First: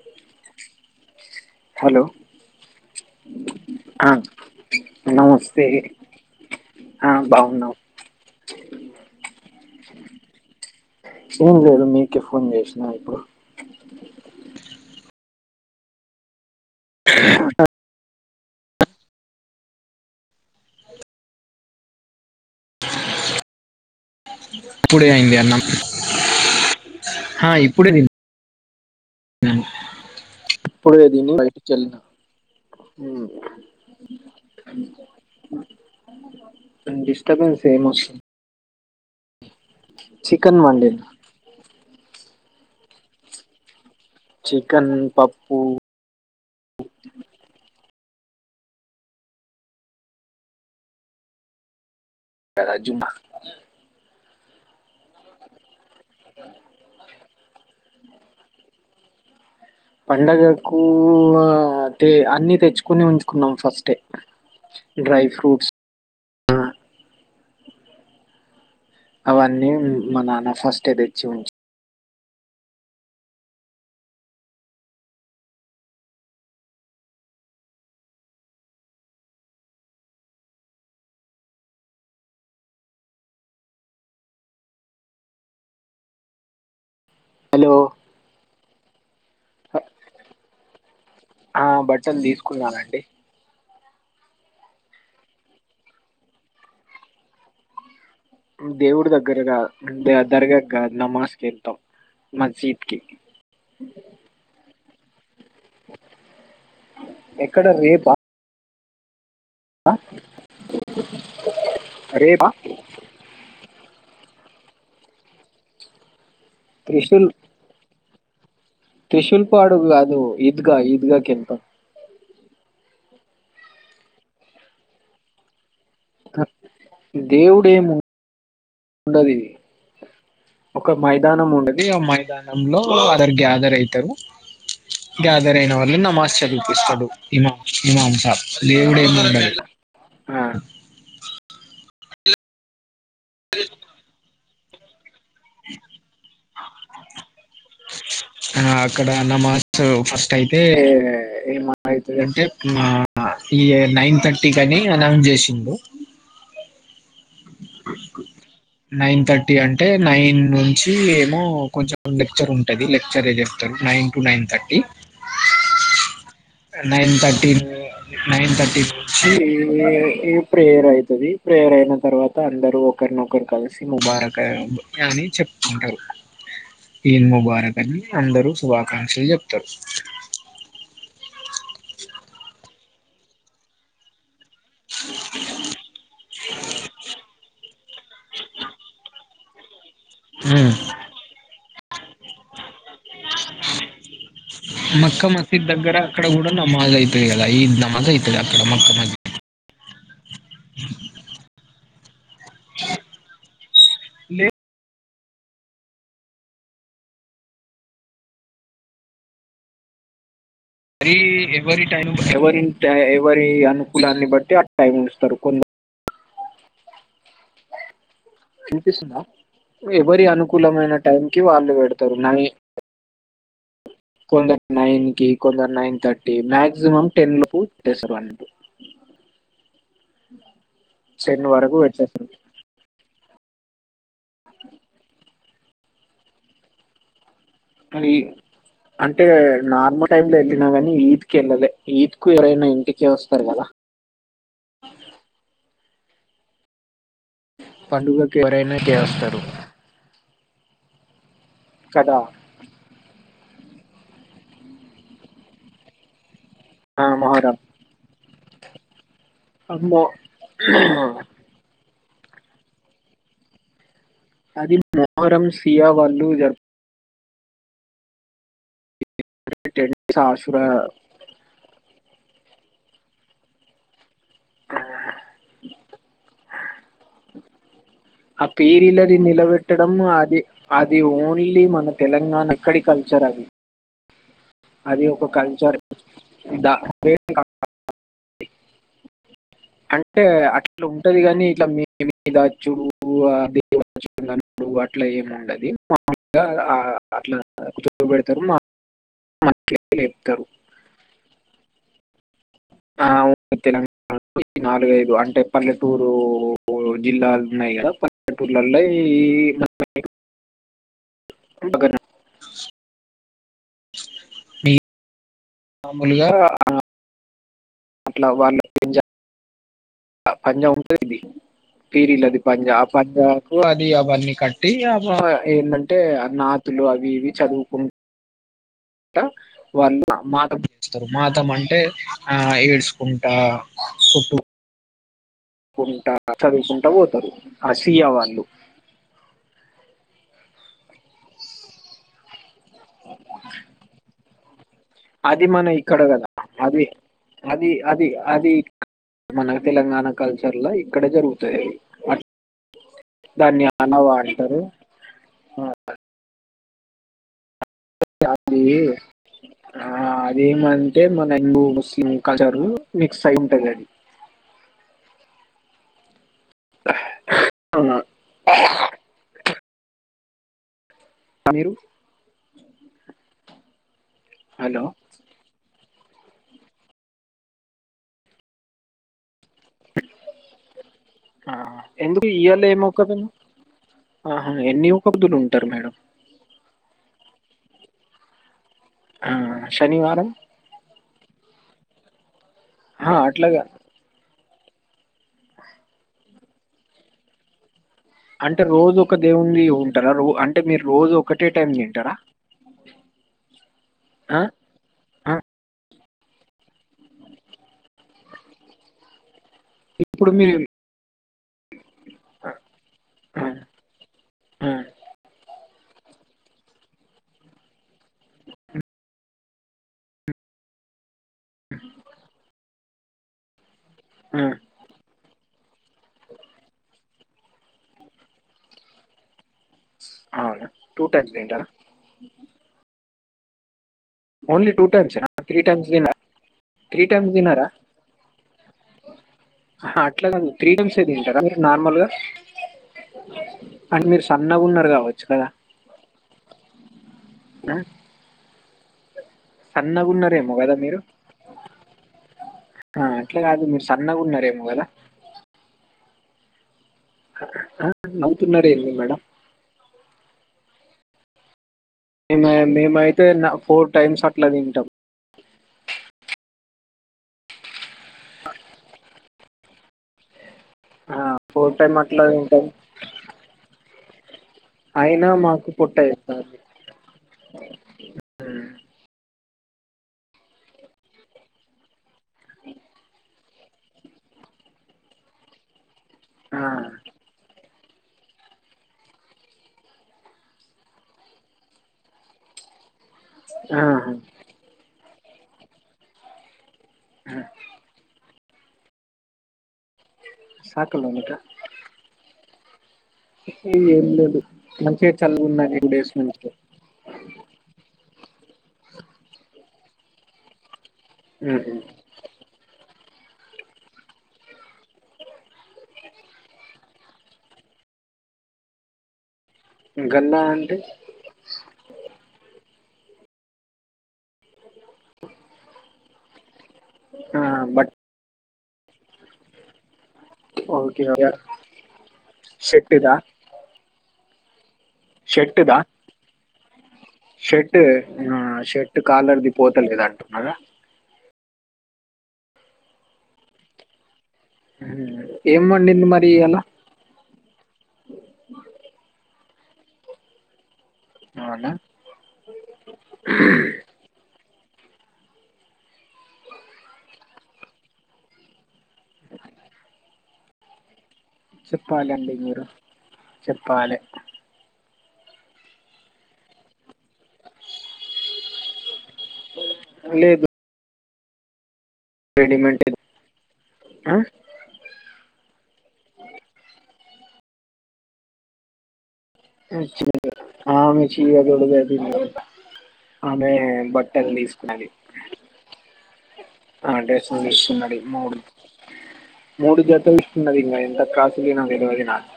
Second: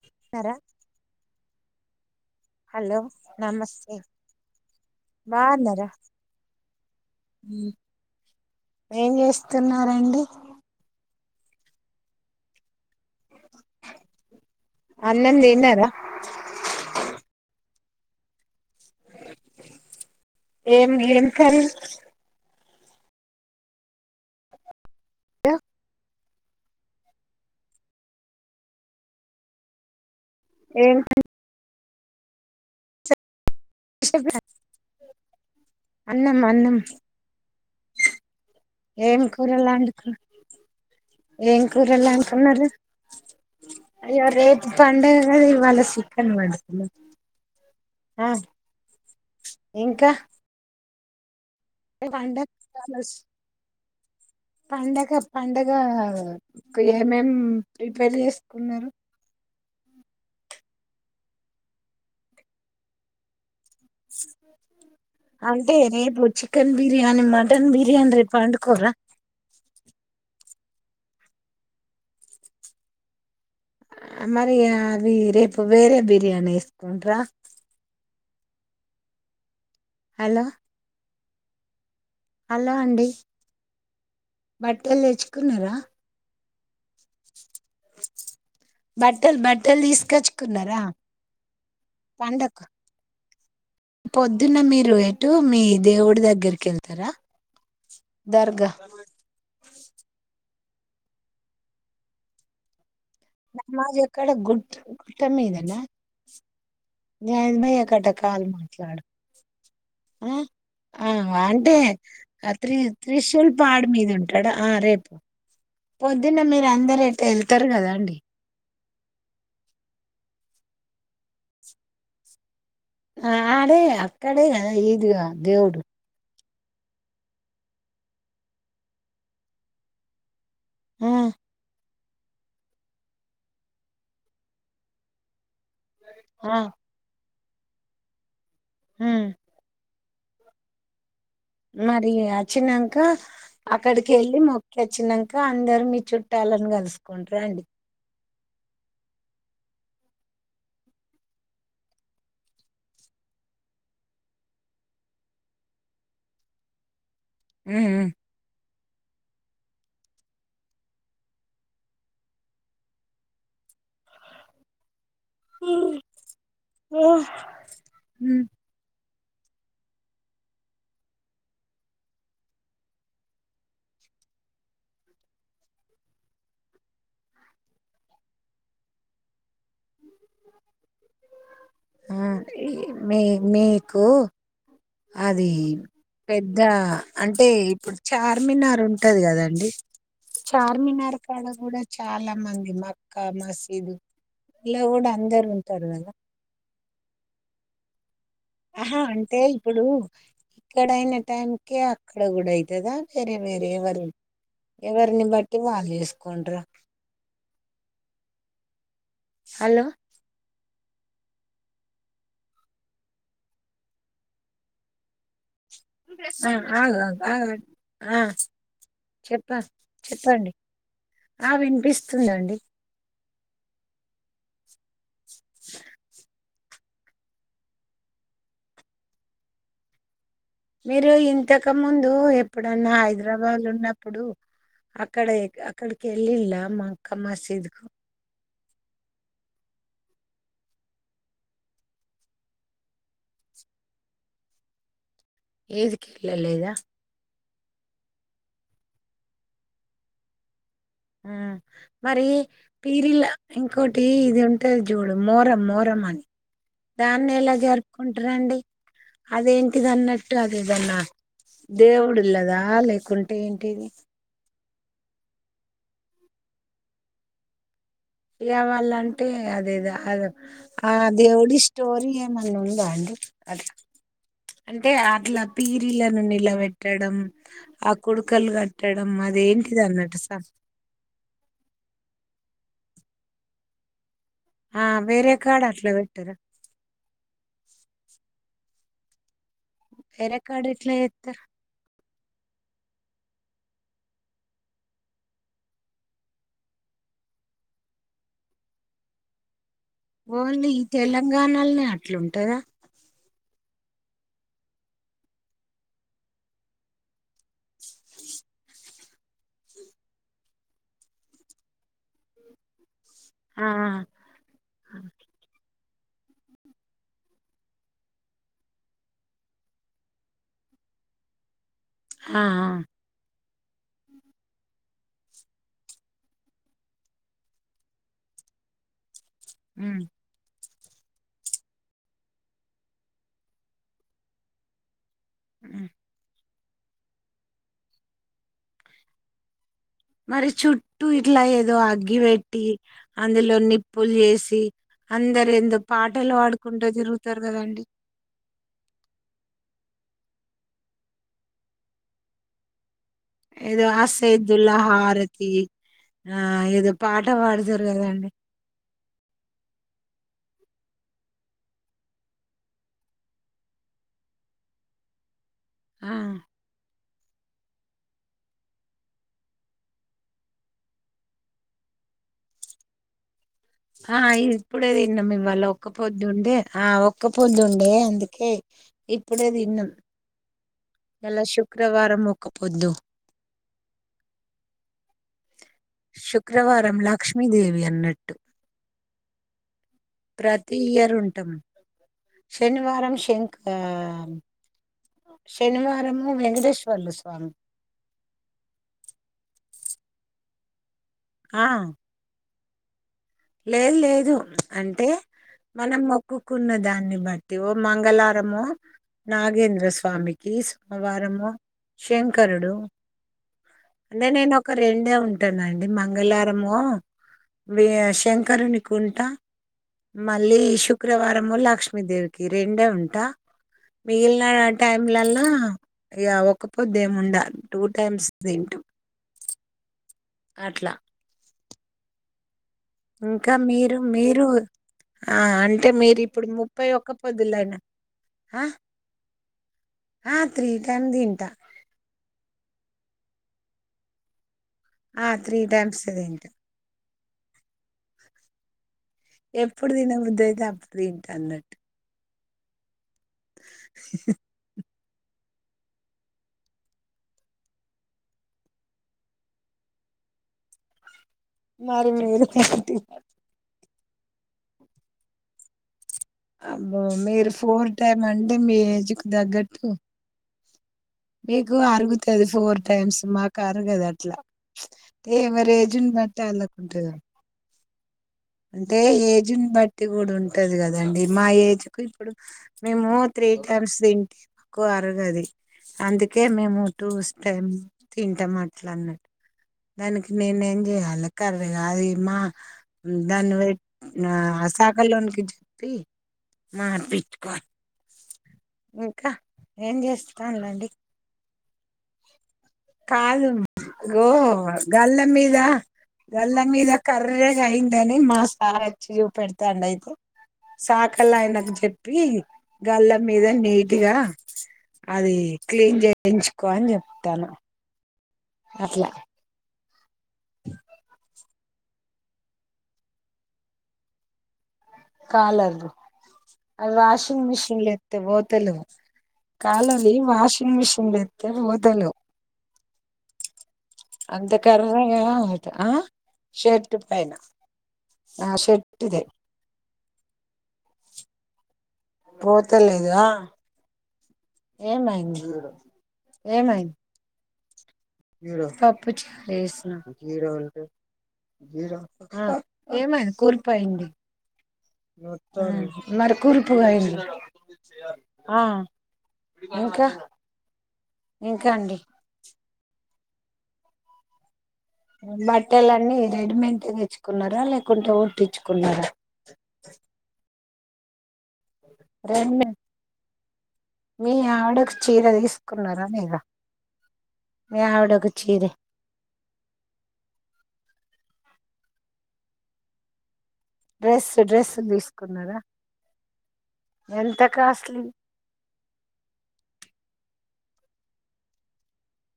తిన్నర hello hello నమస్తే ఆ నమస్తే బాన్నార. ఆ బాగున్నాం ఏం చేస్తున్నారంండి. ఏం లేదు మీకే ఫోన్ చేసిన ఇప్పుడు. అన్నం దిన్నారా అహ్ ఏం ఏం కర్రి అ ఇప్పుడే అయింది అన్నం. ఆ ఇప్పుడే దిన్ ఉహ్ ఏం ఇప్పుడే దిని బయటికెళ్లిన ఉహ్మ్ చెప్ర అన్నం అన్నం ఫేమస్ ఏం కూరలాండుకునా. వండిన ఏం కూరలాండ్కున్నారు. అయ్యో రేపు చికెన్ పండగ కద పప్పు ఇవాళ సిక్కన్ వండుతులు ఆహ్ ఇంకా మీర్ వాండచ్ కదా జుమ్మ [unintelligible] పండగ్ ఇంకా పండగక్ ఏమేం రిపేర్ చేసుకున్నారు పండగకూ ఆ అటే అన్ని తెచ్చుకోని ఉంచుకున్నాం ఫస్ట్ అంటే రేపు చికెన్ బిర్యానీ మ టన్ బిర్యాని రేపు అండుకోరా అవన్నీ మా నాన్న ఫస్టే దెచ్చి ఉంచ్ మరీ అవీ రేపు వేరే బిర్యానీ ఏసుకుంట్రా హలో హలో అండి బట్టలు దెచ్చుకున్నరా హలో బట్టల్ బట్టల్ తీసుకొచ్చుకున్నరా ఆ బట్టలు పండక్క్ తీసుకున్నానండి పొద్దున మీరు ఎటు మీ దేవుడి దగ్గరికి ఎళ్తరా దేవుడి దగ్గరగా ద దర్గ గ నమాజ్ కెల్తం మజీద్ కి నమాజ్ ఎక్కడ గు ట్ట మీదనా గాన్ ఎక్కడ భయ్య కట్ట రేపా కాన్ ట్లాడు ఉ ఆ అంటే రేపా ఆ త్రి త్రిశూల్ పాడు మీద ఉన్ టడ ఆ రేప్ పొద్ దిన మీరు అందరు ఎటో త్రిశూల్ ఎళ్తరు గదండి త్రిశూల్ పాడు గాదు ఈద్గ ఈద్గా కెల్తం ఆడే అక్కడే గద ఇదుగా దేవుడు దేవుడేమొ ఉండదిది ఒక ఆ మైదానం ఉండది ఆ మై ద్యానంలో అదర్ గ్యాదర్ అయితరు గా జరైన వాల్ళు నామాస్ ఆ చదివిపిస్తడు ఇమ ఇమమ్ సాబ్ లొల్లి గూడ ఏం ఉమ్ ఉండదు ఆ మరీ అచ్చినన్ కా అక్కడికెళ్ళి మొ తెచ్చినన్ కా అందరు మీ చుట్టాలని కలుసుకుంటరా అండి ఆ అక్కడ నమాస్ ఫస్ట్ అయితే ఏమ [inaudible] అయితే అంటే ఈ నైన్ థర్టీ కని అనౌన్స్ చేసిండు. నైన్ థ టీ అంటే నైన్ నుంచి ఏమో కొంచెం లెక్చర్ ఉంటది, లెక్చర్ ఏ చెప్తారు nine to nine thirty. Nine thirty ఊ నైన్ థర్టీ ఈ ఈ ప్రేయర్ అయితది ప్రేయర్ అయినం తర్వాత అందరు ఒకరినొకరు కలిసి ముబారక్ అని చెప్పుకుంటారు ఈద్ ముబారక్ అని అందరు శుభాకాంక్షలు చెప్తారు ఒకే మీ మీకు అది పెద్ద అంటే ఇప్పుడు చార్మినార్ ఉంటది కదా అండి హ్మ్. చార్మినార్ కాడ కూడా చాలా మంది మక్కా మసీదు ఇలా కూడా మక్క అందరు మసీద్ ఉంటరు దగ్గర కదా అక్కడ కూడా నమాజ్ అయితది కదా! ఈద్ నమాజ్ అయితది అక్కడ మక్క ఆహా మసీద్. అంటే ఇప్పుడు ఇక్కడయిన టైంకే అక్కడ కూడా అయితద వేరే వేరే ఎవరి ఎవరు ని బట్టి వాళ్ళు చేసుకుంటరా హలో అది ఎవరి టైం ఎవరి టైం ఎవరి ఎవరి అనుకూలాన్ని బట్టి ఆ టైం ఇస్తరు కొన్ ఆ ఆగు ఆగు ఆగు ఆ వినిపిస్తుందా చెప్ప ఎవరి చెప్పండి అనుకూలమైన టైంకిి ఆ వాళ్ళు పెడతరు నాది వినిపిస్తుందండి కొంద నైన్ కి కొందర్ nine thirty max maximum ten లోపు చేస్తామండి మీరు ఇంతక ముందు ఎప్పుడన్నా ఆయిదు [unintelligible] ఉన్నా అప్పుడు అక్కడ ఏ అక్కడికెళ్లిళ్ల మక్కా మసి కని అంటే నార్మల్ టైం లో వెళ్ళినా కానీ ఈద్ కు వెళ్ళే ఈద్ కు ఎవరైనా ఇంటికే వస్తరు కదా ఈద్ కేల్లలేదా పండుగకు ఎవరైనా ఇటే వస్తరు మరి పీరిలా ఇంకోటి ఇది ఉంటది జూడు మోరం మోరం అని ఆ, దాన్ని ఎలా మొహరం జరుపుకుం ట్రండి అదేంటిది అమ్మో అన్నట్టు అదేదన్న దేవుడుల్లదా లేకుంటే ఏంటిది అది మోహరం సియా వాళ్ళు జర్ సియా వాళ్ళం టే అదేదా టెన్ డేస్ ఆశురా ఆ దేవుడి స్టోరి ఏమన్న ఉందా అండి అట్ల అంటే అట్లా పీరిలను నిలవెట్టడం ఆ పీరిలని అదేంటిది నిలబెట్టడం అన్నట్టు అది సార్ అది ఓన్లీ మన తెలంగాణ ఇక్కడి కల్ చరగి ఆ అది ఒక వేరే కాడ కల్చర్ అట్లా పెట్టారా అంటే వేరే కాడ అట్లా ఎట్లా ఉంటది చేస్తారు కాని ఇట్లా మి [inaudible] ఇదచ్చుడు దే [unintelligible] అన్నాడు అట్లా ఏమిండది మాగా అట్లా చ పెడతారు మా మనకి లేపుతారు ఓన్లీ ఈ తెలంగాణలోనే అ అట్లుంటదా తెలంగాణలో నాలుగైదు అంటే పల్లెటూరు జిల్లాలు ఉన్నాయి కదా పల్లెటూర్లలో ఆ మామూలుగా అట్లా వాళ్ళు [unintelligible] పాంజా ముంత ఇదీ తీరిలది ఆ ఆ, పంజాబ్ పంజాబ్ పు అది అవన్నీ కట్టి ఏంటంటే నాతులు అవి ఇవి చదువుకుం ట ఉమ్ వాళ్లు మాట స్తారు మాతం అంటే ఆ ఏడ్చకుంటా సుట్టూ ఉమ్ కుంట చదువుకుంటా పోతారు ఆసియా వాళ్ళు మరి చుట్టూ ఇట్లా ఏదో అగ్గి వెట్ ట్టి అందులో నిప్పులు చేసి అది అందరు మన ఏందో ఇక్కడ కదా పాటలు అది పాడుకుంటూ తిరుగుతారు అది కదండి అది అది మన తెలంగాణ కల్చర్ లో ఇక్కడే జరుగుతాయి అవి ఏదో అసైదుల్లాహరతి ఆ ఏదో పాఠ పాడు జరు కదండి అది ఆ అదేమంటే మన హిందూ ముస్లిం కల్చర్ మిక్స్ అయి ఉంటది అది ఆ అవునా తమీరు హ ఇది హలో ఇప్పుడే తిన్నాం మిమ్మల్లొ ఒక్క పొద్దుండే ఆ ఒక్క పొద్దుండే అందుకే ఇప్ ఇయాల ఆ శుక్రవారం ఎందుకు ఒక్క ఇయాలే ఏ పొద్దు మోక్కకున్నావ్ ఆహ ఎన్ని వొక్క పొద్దులు ఉం శుక్రవారంలా లక్ష్మీదేవి అన్నట్టు ఆ శనివారం ట్టం శనివారం అహా! అట్లా శంక్ కాదు. ఆ శనివారము వెంకటేశ్వర్ల స్వామి అంటే రోజు ఒక దేవుడ్ని ఉంటారా అంటే మీరు రోజు ఒకటే ఆ టైమ్ తింటారా లేదు లేదు ఆ! అంటే ఆ! మనము ఉక్కున్న దాన్ని బట్టి ఓ మంగళారము ఇప్పుడు నాగేంద్రస్వామికి మీరు సోమవారము ఆ! శంకరుడు ఆ! అంటే నేను ఆ! ఒక రెండే ఉంటానుండి నేను మంగళారము వే శంకరుని కుంట మళ్ళీ శు శుక్రవారము లక్ష్మీదేవికి రెండే ఉ ట ఆ! మిగిలిన టైమ్లల ఇగ ఒక పొద్దు ఎం ఉండ టూ టైమ్స్ తింటుం అవునా టూ టైమ్స్ తింటారా ఇంకా మీరు మీరు ఓన్లీ టూ టైమ్స్ ఆ! త్రీ టైమ్స్ అంటే తినారా మీరిప్పుడు త్రీ టైమ్స్ తినారా పొద్దులైన ఆ! ఆ! అట్లాగ త్రీ టైమ్స్ యే టైమ్ తింటారా తింటా. మీరు నార్మల్గా అంటే మీర్ సన్ సన్నగున్నారు కావచ్చు ఆ! కదా టైమ్సే తింటా. ఎప్పుడు తినబద్దు సన్నగున్నారేమో అయితే కదా అప్పుడు మీరు? తింట అన్నట్టు ఆ అట్లా కాదు మీరు సన్నగా ఉన్నారేమో కదా న్వుతున్నారు ఏంది మేడం మరి మీరు మేము ఏంటి మేమైతే నా ఫోర్ట్ టైమ్స్ అట్లా తింటాం అబ్బో మీరు ఫోర్ టైమ్ అండి మీ ఏజ్ కు తగ్గట్టు ఆ ఫోర్ మీకు టైమ్ అట్లా అరుగతది తింటాం. ఫోర్ టైమ్స్ మాకు అరగదు ట్లా అయినా మాకు పుట్ట వేస్తారు వాళ్ళకు ఉంటది అంటే ఏజ్ని బట్టి కూడా ఉంటది కదండి మా ఏజ్ కు ఇప్పుడు మేము త్రీ టైమ్స్ తింటె మాకు అరగది అందుకే ఆ మేము చూస్తాము తింటాం అట్లా అన్నట్ దానికి నేనే ఏం చెయాలి కర్రగా అది మా దాని వే ఆహా! ఆ గలనునికి జతి మార్పిిట్కో ఇంకా ఏం చేస్త స కిలోమీటర్ కాదు ఓో మంచిగా గల్ల మీద చల్లగున్నది డేస్ నుంచి. గల్ల మీద కర్రేగా అయిందని మా సార్ వచ్చి చూ పెడతాండు అయితే సాకలా ఆయనకు హుహు. చెప్పి గల్ మీద నీట్ గా అది క్లీన్ చేయించుకో అని చెప్తాను అట్లా గల్లా అంటే అ వ ఆ వాషింగ్ మెషిన్ లో బట్ వేస్తే పోత తెలు కాాలం వాషింగ్ ఓకే. మిషిన్ లో ఓకే. వేస్తే పోతలేవ్ షర్టుదా? అంత కర్రెగ అట షర్టుదా? ఆ షెట్ షర్ట్ షర్ట్ షర్ట్ది కాలర్ది పోతలే అంటున్నారా పోతలేదా ఏం వండింది మరి అలా పుచకయ అవునా! ఏమంది కూల్పోయిడి మరకూరూపుగా అయింది ఇంకా ఇంకా అండి చెప్పాలండి మీరు చెప్పాలే బట్టలన్నీ రెడీమేట్ తెచ్చుకున్నారా లేకుంటే కుట్టించుకున్నారా అ లేదు రెండి రెడీమేంటే ఆ! మీ ఆవిడకు చీర తీసుకున్నారా లేదా మీ ఆవిడకు చీరె ఆమె చీర తొడగది బట్టలు డ్రెస్ డ్రెస్ తీసుకున్నాది తీసుకున్నారా ఆ డ్రెస్లు ఎంత తీసుకున్నది కాస్ట్లీ మూడు మూడు జతలు ఉన్నది ఇంగ ఎంత కాసలేనో దెలవది నాకు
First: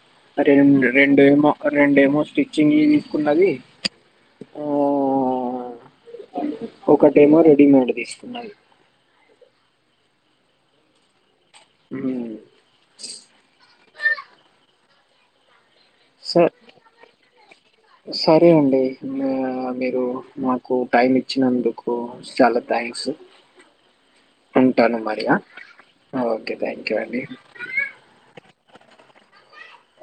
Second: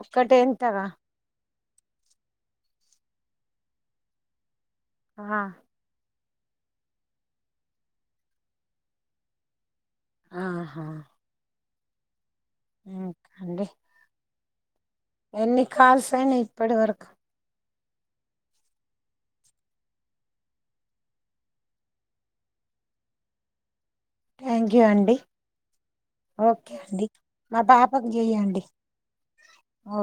ఒక్కటే రేండు ఎంతగా రెండేమో రెండేమో స్టిచ్చింగ్ ఇ తీసుకున్నది ఊ ఆ ఒకటేమో రెడీమేడ్ తీసుకున్నది ఆహా ఊ ఇంకండి ఎన్ని ఖాల్సయినయ్ స- ఇప్పటివరకు సరే అండి మీరు మాకు టైం ఇచ్చినందుకు చాలా థ్యాంక్సు థ్యాంక్ యూ ఉంటాను అండి మరిగా ఆ ఓకే థ్యాంక్ యూ అండి ఓ